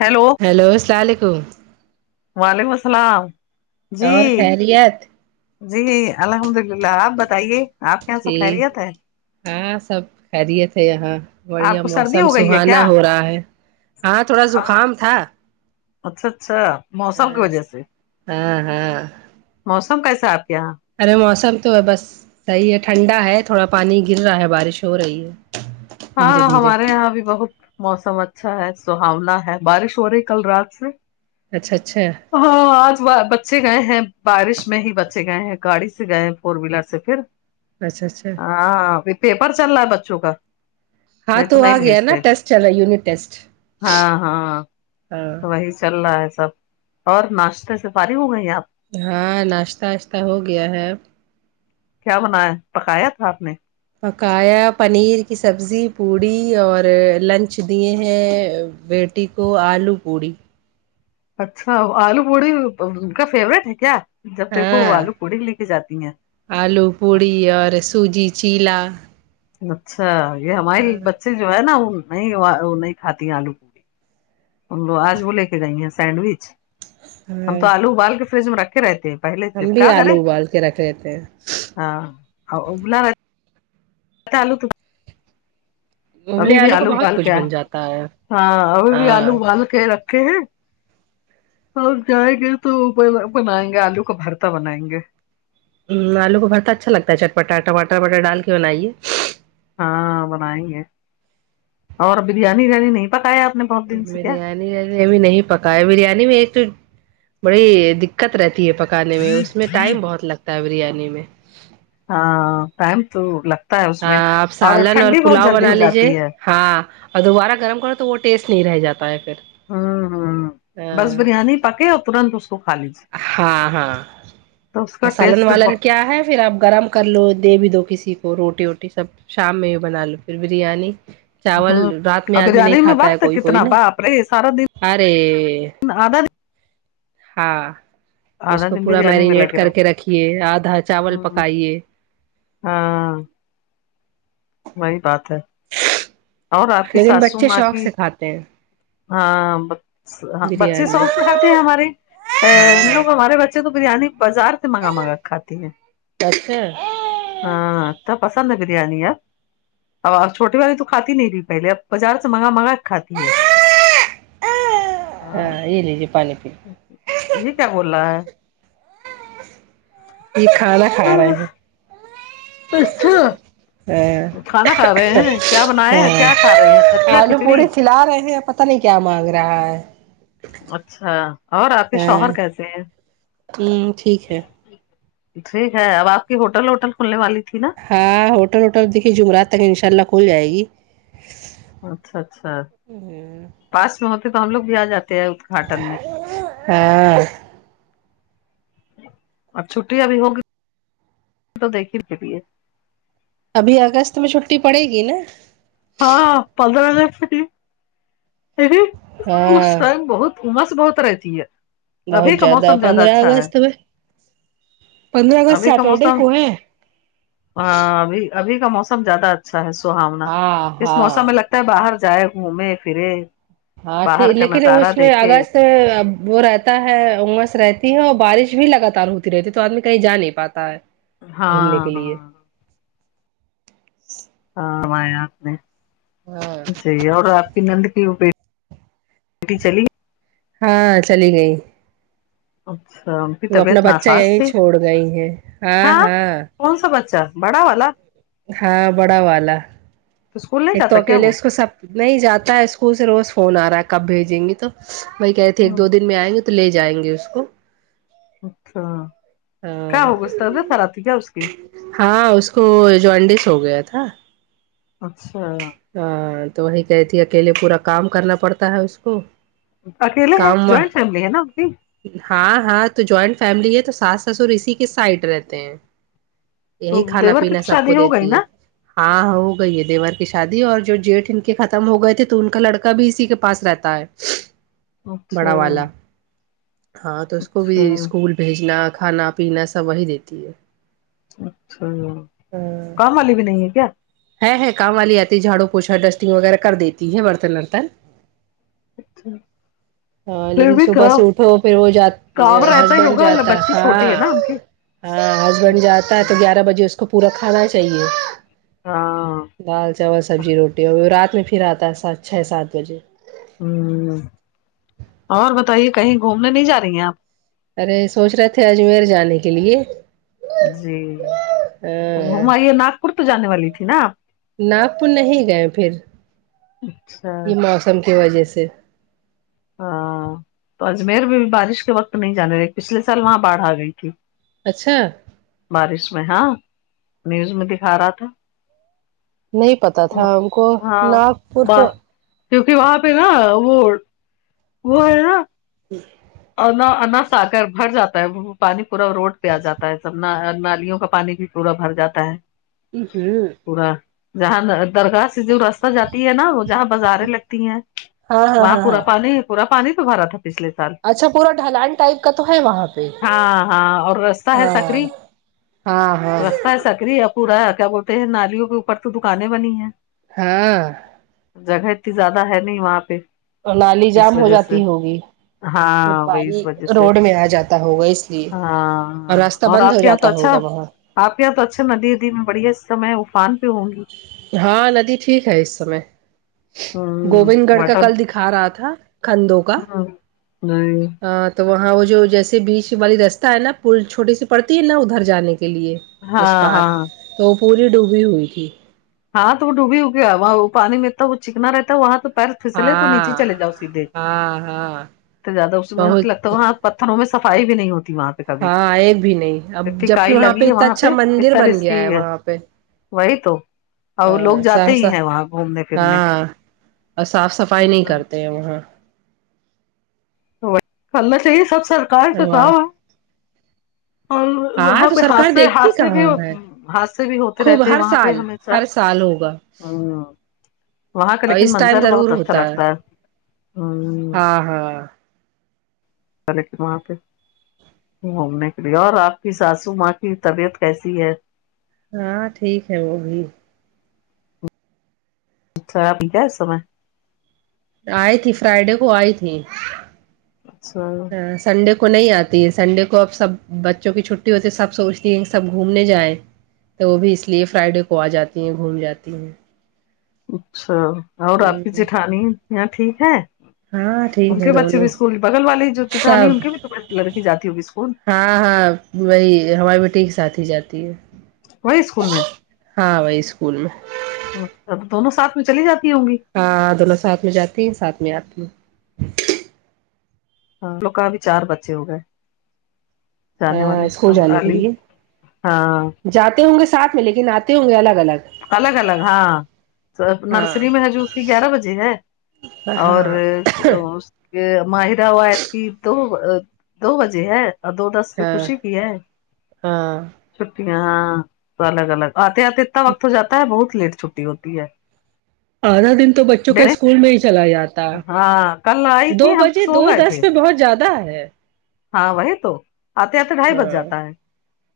hello hello السلام علیکم وعلیکم السلام جی اور خیریت جی الحمد للہ آپ بتائیے آپ کے سب ٹھیک خیریت ہے ہاں سب خیریت ہے یہاں آپ بڑھیا کو سردی موسم ہو گئی ہے کیا سہانا ہو رہا ہے ہاں تھوڑا زکام تھا اچھا اچھا موسم کی ہاں وجہ سے ہاں ہاں موسم کیسا ہے آپ کے یہاں ارے موسم تو ہے بس صحیح ہے ٹھنڈا ہے تھوڑا پانی گر رہا ہے بارش ہو رہی ہے دھیرے ہاں دھیرے ہمارے یہاں بھی بہت موسم اچھا ہے سہاونا ہے بارش ہو رہی کل رات سے اچھا اچھا ہاں آج بچے گئے ہیں بارش میں ہی بچے گئے ہیں گاڑی سے گئے ہیں فور ویلر سے پھر اچھا اچھا ہاں پیپر چل رہا ہے بچوں کا ہاں نہیں تو توو نہیں آگے نا بھیجتے ٹسٹ یونٹ ٹیسٹ ہاں ہاں ہاں تو وہی چل رہا ہے سب اور ناشتے سے فاری ہو گئی آپ ہاں ناشتہ واشتہ ہو گیا ہے کیا بنایا پکایا تھا آپ نے پکایا پنیر کی سبزی پوڑی اور لنچ دیے ہیں وٹ ٹیکو آلو پوڑی اچھا آلو پوڑی ان کا فیوریٹ ہے کیا جب دیکھو ہاں آلو پوڑی لے کے جاتی ہیں آلو پوڑی اور سوجی چیلا اچھا یہ ہماریے بچے جو ہے نا وہ نہیں نہیں کھاتی آلو پوڑی ہم لو آج وہ لے کے گئی ہیں سینڈوچ ہم ہاں تو آلو ابال کے فریج میں رکھے رہتے پہلے ہم سے بھی کیا کریں آلو ابال کے رکھ لیتے ہیں ہاں ہو ابلا ہوا آ آلو تا ابھی ابلے بھی کا آلو بہت ابال کچھ کے بن جاتا ہے ہاں ابھی بھی ہاں آلو ابال کے رکھے ہیں اور جائیں گے تو بنائیں گے آلو کا بھرتا بنائیں گے آلو کو بھرتا اچھا لگتا ہے چٹپٹا ٹاٹر وٹر ڈال کے بنائیے ہاں بنائیں گے اور بریانی بریانی نہیں پکایا آپ نے بہت دن سے کیا بریانی ابھی نہیں پکایا بریانی میں ایک تو بڑی د دقت رہتی ہے پکانے میں اس میں ٹائم بہت لگتا ہے بریانی میں ہاں ٹائم تو لگتا ہے اس ہ میں آپ سالن اور ٹھنڈی بہت پلاؤ جلدی بنا ہو لیجیے جاتی ہے ہاں اور دوبارہ گرم کرو تو وہ ٹیسٹ نہیں رہ جاتا ہے پھر ہوں ہوں بس بریانی پکے اور ترنت اس کو کھا لیجیے ہاں ہاں تو اس کا سالن ٹیسٹ والن بہت- کیا ہے پھر اب گرم کر لو دے بھی دو کسی کو روٹی ووٹی سب شام میں یہ بنا لو پھر بریانی چاول ہوں رات میں اور آدمی بریانی نہیں میں کھاتا ہے وقت کوئی کوئی کتنا نا باپ رے سارا دن ارے [unintelligible] ہاں اس آدھا کو دن پورا بریانی میں میرینیٹ لگے کر رہو کے رکھیے آدھا چاول ہوں پکائیے ہاں وہی بات ہے اور آپ کی لیکن ساسو بچے ماں شوق کی [unintelligible] ہاں بچے بریانی شوق سے کھا تے ہمارے ا ان ہاں لوگ ہمارے بچے تو بریانی بازار سے منگا منگا کے کھاتی ہیں اچھا ہاں تو پسند ہے بریانی ہاں اب چھوٹی والی تو کھاتی نہیں تھی پہلے اب بازار سے منگا منگا کے کھا تی ہے ہاں یہ لیجیے پانی پی یہ کیا بول رہا ہے یہ کھانا کھا رہے ہیں اچھا ہ کھانا کھا رہے ہیں کیا ہ بنایا کیا کھا رہے ہیں دلیا آلو کھچڑی پوڑی کھلا رہے ہیں پن پتا نہیں کیا مانگ رہا ہے اچھا اور آپ کے ہاں شوہر کیسے ہیں ہ ٹھیک ہے ٹھیک ہے اب آپ کی ہوٹل وٹل کھلنے والی تھی نا ہاں ہوٹل وٹل دیکھیے جمعرات تک ان شاء اللہ کھل جائے گی اچھا اچھا پاس میں ہوتے تو ہم لوگ بھی آ جاتے تھے آودگھاٹن میں ہاں اب چھٹی ا بھی ہوگی تو دیکھیں گے بھی یہ ابھی اگست میں چھٹی پڑے گی نا ہاں پندرہ اگست [unintelligible] اس ہاں ٹائم بہت امس بہت رہتی ہے ابھی بہت کا موسم زیادہ پندرہ اچھا ہے اگست میں پندرہ اگست ابھی کا سیٹرڈے موسم کو ہے ہاں ابھی ابھی کا موسم زیادہ اچھا ہے سہوانا ہاں ہاں لگتا ہے باہر جائے گھومے پھرے ہاں باہر ٹھیک کا لیکن نظارہ اس میں دیکھے اگسٹ اب وہ رہتا ہے امس رہتی ہے اور بارش بھی لگاتار ہوتی رہتی ہے تو آدمی کہیں جا نہیں پاتا ہے گھومنے ہاں کے ہاں لیے ہاں آپ نے ہاں اور اب [unintelligible] ایک نند کی وہ بے بیٹی چلی گئی ہاں چلی گئی اچھا کی وہ اپنا طبیعت بچہ ناساز یہیں تھی چھوڑ گئی ہے ہاں ہاں کون سا بچہ بڑا والا ہاں بڑا والا اسکول نہیں ایک تو جاتا کیا اکیلے وہ اس کو سب نہیں جاتا ہے اسکول سے روز فون آ رہا ہے کب بھیجیں گی تو وہی کہے تھے ایک ہوں، دو دن میں آئیں گے تو لے جائیں گے اس کو اچھا کیا ہاں ہوا اس ط طبعیت خراب تھی کیا اس کی ہاں اس کو جوانینڈس ہو گیا تھا اچھا ہاں تو وہی کہتی اکیلے پورا کام کرنا پڑتا ہے اس کو اکیلے ہیں کام جوائنٹ فیملی ہے نا ان کی ہاں ہاں تو جوائنٹ فیملی ہے تو ساس سسر اسی کے سائڈ رہتے ہیں یہی تو کھانا دیور کی پینا تو سب کو شادی ہو گئی دیتی نا ہے ہاںاں ہو گئی ہے دیور کی شادی اور جو جیٹ ان کے ختم ہو گئے تھے تو ان کا لڑکا بھی اسی کے پاس رہتا ہے اچھا بڑا والا ہاں تو اس کو بھی اچھا اسکول بھیجنا کھانا پینا سب وہی دیتی ہے اچھا کام والی بھی نہیں ہے کیا ہے ہے کام والی آتی ہے جھاڑوں پوچا ڈسٹنگ وغیرہ کر دیتی ہے برتن ورتن اچھا ہاں لیکن صبح سے اٹھو پھر وہ جات کام رہتا ہی ہسبینڈ ہوگا جاتا بچی ہاں چھوٹی ہے نا ان کی ہاں ہسبینڈ جاتا ہے تو گیارہ بجے اس کو پورا کھانا چاہیے ہاں دال چاول سبزی روٹی اور رات میں پھر آتا ہے سات چھ سات بجے ہم اور بتائیے کہیں گھومنے نہیں جا رہی ہیں آپ ارے سوچ رہے تھے اجمیر جانے کے لیے جی ہم یہ ناگپور تو جانے والی تھی نا ناگپور نہیں گئے پھر اچھا یہ موسم کی وجہ سے ہاں تو اجمیر بھی بارش کے وقت نہیں جانے رہے پچھلے سال وہاں باڑھ آ گئی تھی اچھا بارش میں ہاں نیوز میں دکھا رہا تھا نہیں پتا تھا ہم کو ہاں ناگپور تو بات کیونکہ وہاں پہ نا وہ وہ ہے نا ہم اور نہ اناج آ کر بھر جاتا ہے وہ پانی پورا روڈ پہ آ جاتا ہے سب نالیوں کا پانی بھی پورا بھر جاتا ہے اوں ہوں پورا جہاں درخاست جو راستہ جاتی ہے نا وہ جہاں بازاریں لگتی ہیں ہاں ہاں وہاں ہاں پورا ہاں پانی پورا پانی س بھرا تھا پچھ لے سال اچھا پورا ڈلان ٹائپ کا تو ہے وہاں کا ہاں ہاں اور رستہ ہے سکری ہاں ہاں رستہ ہے سکری یا پورا کیا بولتے ہیں نالیوں کے اوپر تو دکانیں بنی ہے ہاں جگہ اتنی زیادہ ہے نہیں وہاں پہ اور نالی اس جام ہو وجہ سے جاتی ہوگی پھر ہاں وہی پانی اس وجہ سے روڈ میں آ جاتا ہوگا اس لیے ہاں اور ہاں راستہ بند آپ ہو کے یہاں تو جاتا اچھا ہوگا وہاں آپ یہاں تو اچھا ندی ندی میں بڑھیا اس میں افان پہ ہوں ہاں ندی ٹھیک ہے اس سمے ہوں گووند گڑھ کا واٹر کل دکھا رہا تھا کندوں کا نئی ہاں تو وہاں وہ جو جیسے بیچ والی رستہ ہے نا پل چھوٹی سی پڑتی ہے نا ادھر جانے کے لیے اس ہاں پار ہاں تو وہ پوری ڈوبی ہوئی تھی ہاں تو وہ ڈوبی ہو گیا وہاں وہ پانی میںتتا وہ چکنا رہتا وہاں تو پیر پھسلے تو نیچے ہاں چلے جاؤ سیدھے ہاں ہاں تو زیادہ اس بہت لگتااں پتھروں میں صفائی بھی نہیں ہوتی وہاں کبھی ہاں ایک بھی نہیں اب انی جبک کاائی لگی ہے اتنا وہاں پہ اچھا ا مندر طر اس بن کی گیا ہے وہاں پہ وہی تو اور لوگ ہاں جاتے صاف ہی صاف ہیں وہاں گھومنے پھرنے ہاں اور صاف صفائی نہیں تو کرتے ہیں وہاں تو کرنا چاہیے سب سرکار تو واہ کام اور ہاں وہاں تو پہ سرکار حادثے دیکھتی حادثے بھی کہاں ہے حادثے بھی ہوتے خوب رہتے ہیں ہر وہاں پہ سال ہمیشہ ہر سال ہوگا ہوں وہاں کا اور لیکن اس ٹائم منظر ضرور بہت اچھا ہوتا لگتا ہے ہوں ہاں ہاں چلے کے وہاں پہ گھومنے کے لیے اور آپ کی ساسو ماں کی طبیعت کیسی ہے ہاں ٹھیک ہے وہ بھی اچھا [unintelligible] ہے اس سمے آئی تھی فرائیڈے کو آئی تھی اچھا ا سنڈے کو نہیں آتی ہے سنڈے کو اب سب بچوں کی چھٹی ہوتی ہے سب سوچتی ہے کہ سب گھومنے جائیں تو وہ بھی اس لیے فرائیڈے کو آ جاتی ہیں گھوم جاتی ہیں اچھا اور آپ کی ہوں، جٹھانی یہاں ٹھیک ہے ہاں ان ٹھیک ہے کے بچے بھی دونوں اسکول بغل والی جو چٹھانی سب ان کے بھی لڑکی جاتی ہوگی اسکول ہاں ہاں وہی ہماری بیٹی کے ساتھ ہی جاتی ہے وہی اسکول میں ہاں وہی اسکول میں اب دونوں ساتھ میں چلی جاتی ہوں گی ہاں دونوں ساتھ میں جاتی ہیں ساتھ میں آتی ہیں ہاں لوک کا بھی چار بچے ہو گئے جانے ہاں والے اسکول ہم جانے کے لیے ہاں جاتے ہوں گے ساتھ میں لیکن آتے ہوں گے الگ الگ الگ الگ ہاں ہاں نرسری میں جو اس کی گیارہ بجے ہے اور ہاں کہ ماہرہ اور آیت کی تو دو دو بجے ہے اور دو دس اس پ ہاں خوشی کی ہے ہاں چھٹیاں ہاں تو الگ الگ آتے آتے اتنا وقت ہو جاتا ہے بہت لیٹ چھٹی ہوتی ہے آدھا دن تو بچوں کا ڈیڑھ، اسکول میں ہی چلا جاتا ہاں کل آئی دو تھی ہم بجے سو دو گئے دس تھے پہ بہت زیادہ ہے ہاں وہی تو آتے آتے ڈھائی بج ہاں جاتا ہے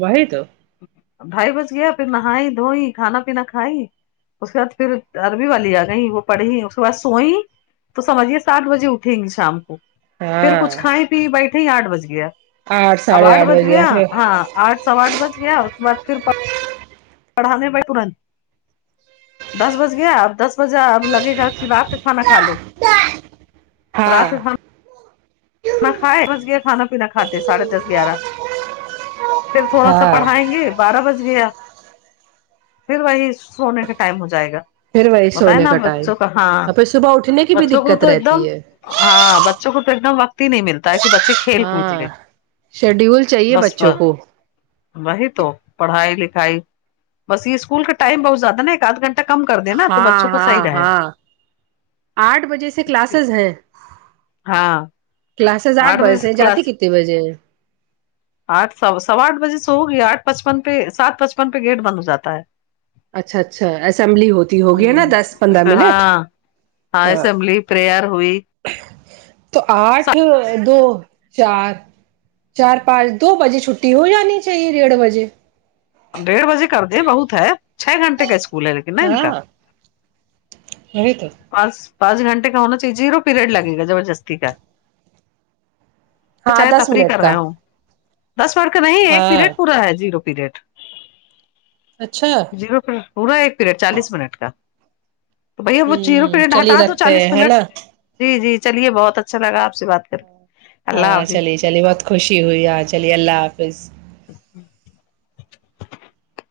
وہی تو ڈھائی بج گیا پھر نہائی دھوئی کھانا پینا کھائی اس کے بعد پھر عربی والی آ گئی وہ پڑھی اس کے بعد سوئی تو سمجھیے سات بجے اٹھیں گے شام کو پھر ہاں کچھ کھائے پی بیٹھے ہی آٹھ بج گیا اب ساڑھے آٹھ بج گیا بجے پھر ہاں آٹھ سوا آٹھ بج گیا اس کے بعد پھر پڑھانے ب ترنت دس بج گیا اب دس بجے اب لگے گا کہ رات کھانا کھا لو ہاں رات کا کھانا میں کھائے بس گیا کھانا پینا کھاتے ساڑھ دس گیارہ پھر تھوڑا سا ہاں پڑھائیں گے بارہ بج گیا پھر وہی سونے کا ٹائم ہو جائے گا پھر وہی بتائے سونے نا کا ٹائم بچوں کا ہاں اور پھر صبح اٹھنے کی بھی بچوں کو دقت تو ایک دم رہتی ہے ہاں بچوں کو تو ایک دم وقت ہی نہیں ملتا ہے کہ بچے کھیل کود ہاں لیں شیڈیول چاہیے بس بچوں کو وہی تو پڑھائی لکھائی بس یہ اسکول کا ٹائم بہت زیادہ نا ایک آدھ گھنٹہ کم کر دینا تو ہاں بچوں کو ہاں صحیح ہاں آٹھ بجے سے رہے کلاسز ہے ہاں کلاسز آٹھ بجے سے جاتی کتنے بجے ہے آٹھ سو سوا آٹھ بجے سے ہوگی آٹ پچپن پہ سات پچپن پہ گیٹ بند ہو جاتا ہے اچھا اچھا اسمبلی ہوتی ہوگی ہے نا دس پندرہ منٹ ہاں ہاں اسمبلی پریئر ہوئی تو آٹھ دو چار چار پانچ دو بجے چھٹی ہو جانی چاہیے ڈیڑھ بجے ڈیڑھ بجے کر دیں بہت ہے چھ گھنٹے کا اسک ہاں وہی تو پانچ پانچ گھنٹے کا ہونا چاہیے زیرو پیریڈ لگے گا زبردستی کا ہاں چاہے دس تفریح منٹ کر کا رہے ہوں دس منٹ کے نہیں ایک ہاں پیریڈ پورا ہے زیرو پیریڈ اچھا جیرو پ پورا ایک پیریڈ چالیس منٹ کا تو بھیا وہ جیرو ہوں پیریڈ چلیے ہٹا دو رکھتے چالیس ہیں ہے منٹ نا جی جی چلیے بہت اچھا لگا آپ سے بات کر کے اللہ ہاں حافظ چلیے چلیے بہت خوشی ہوئی ہاں چلیے اللہ حافظ [unintelligible]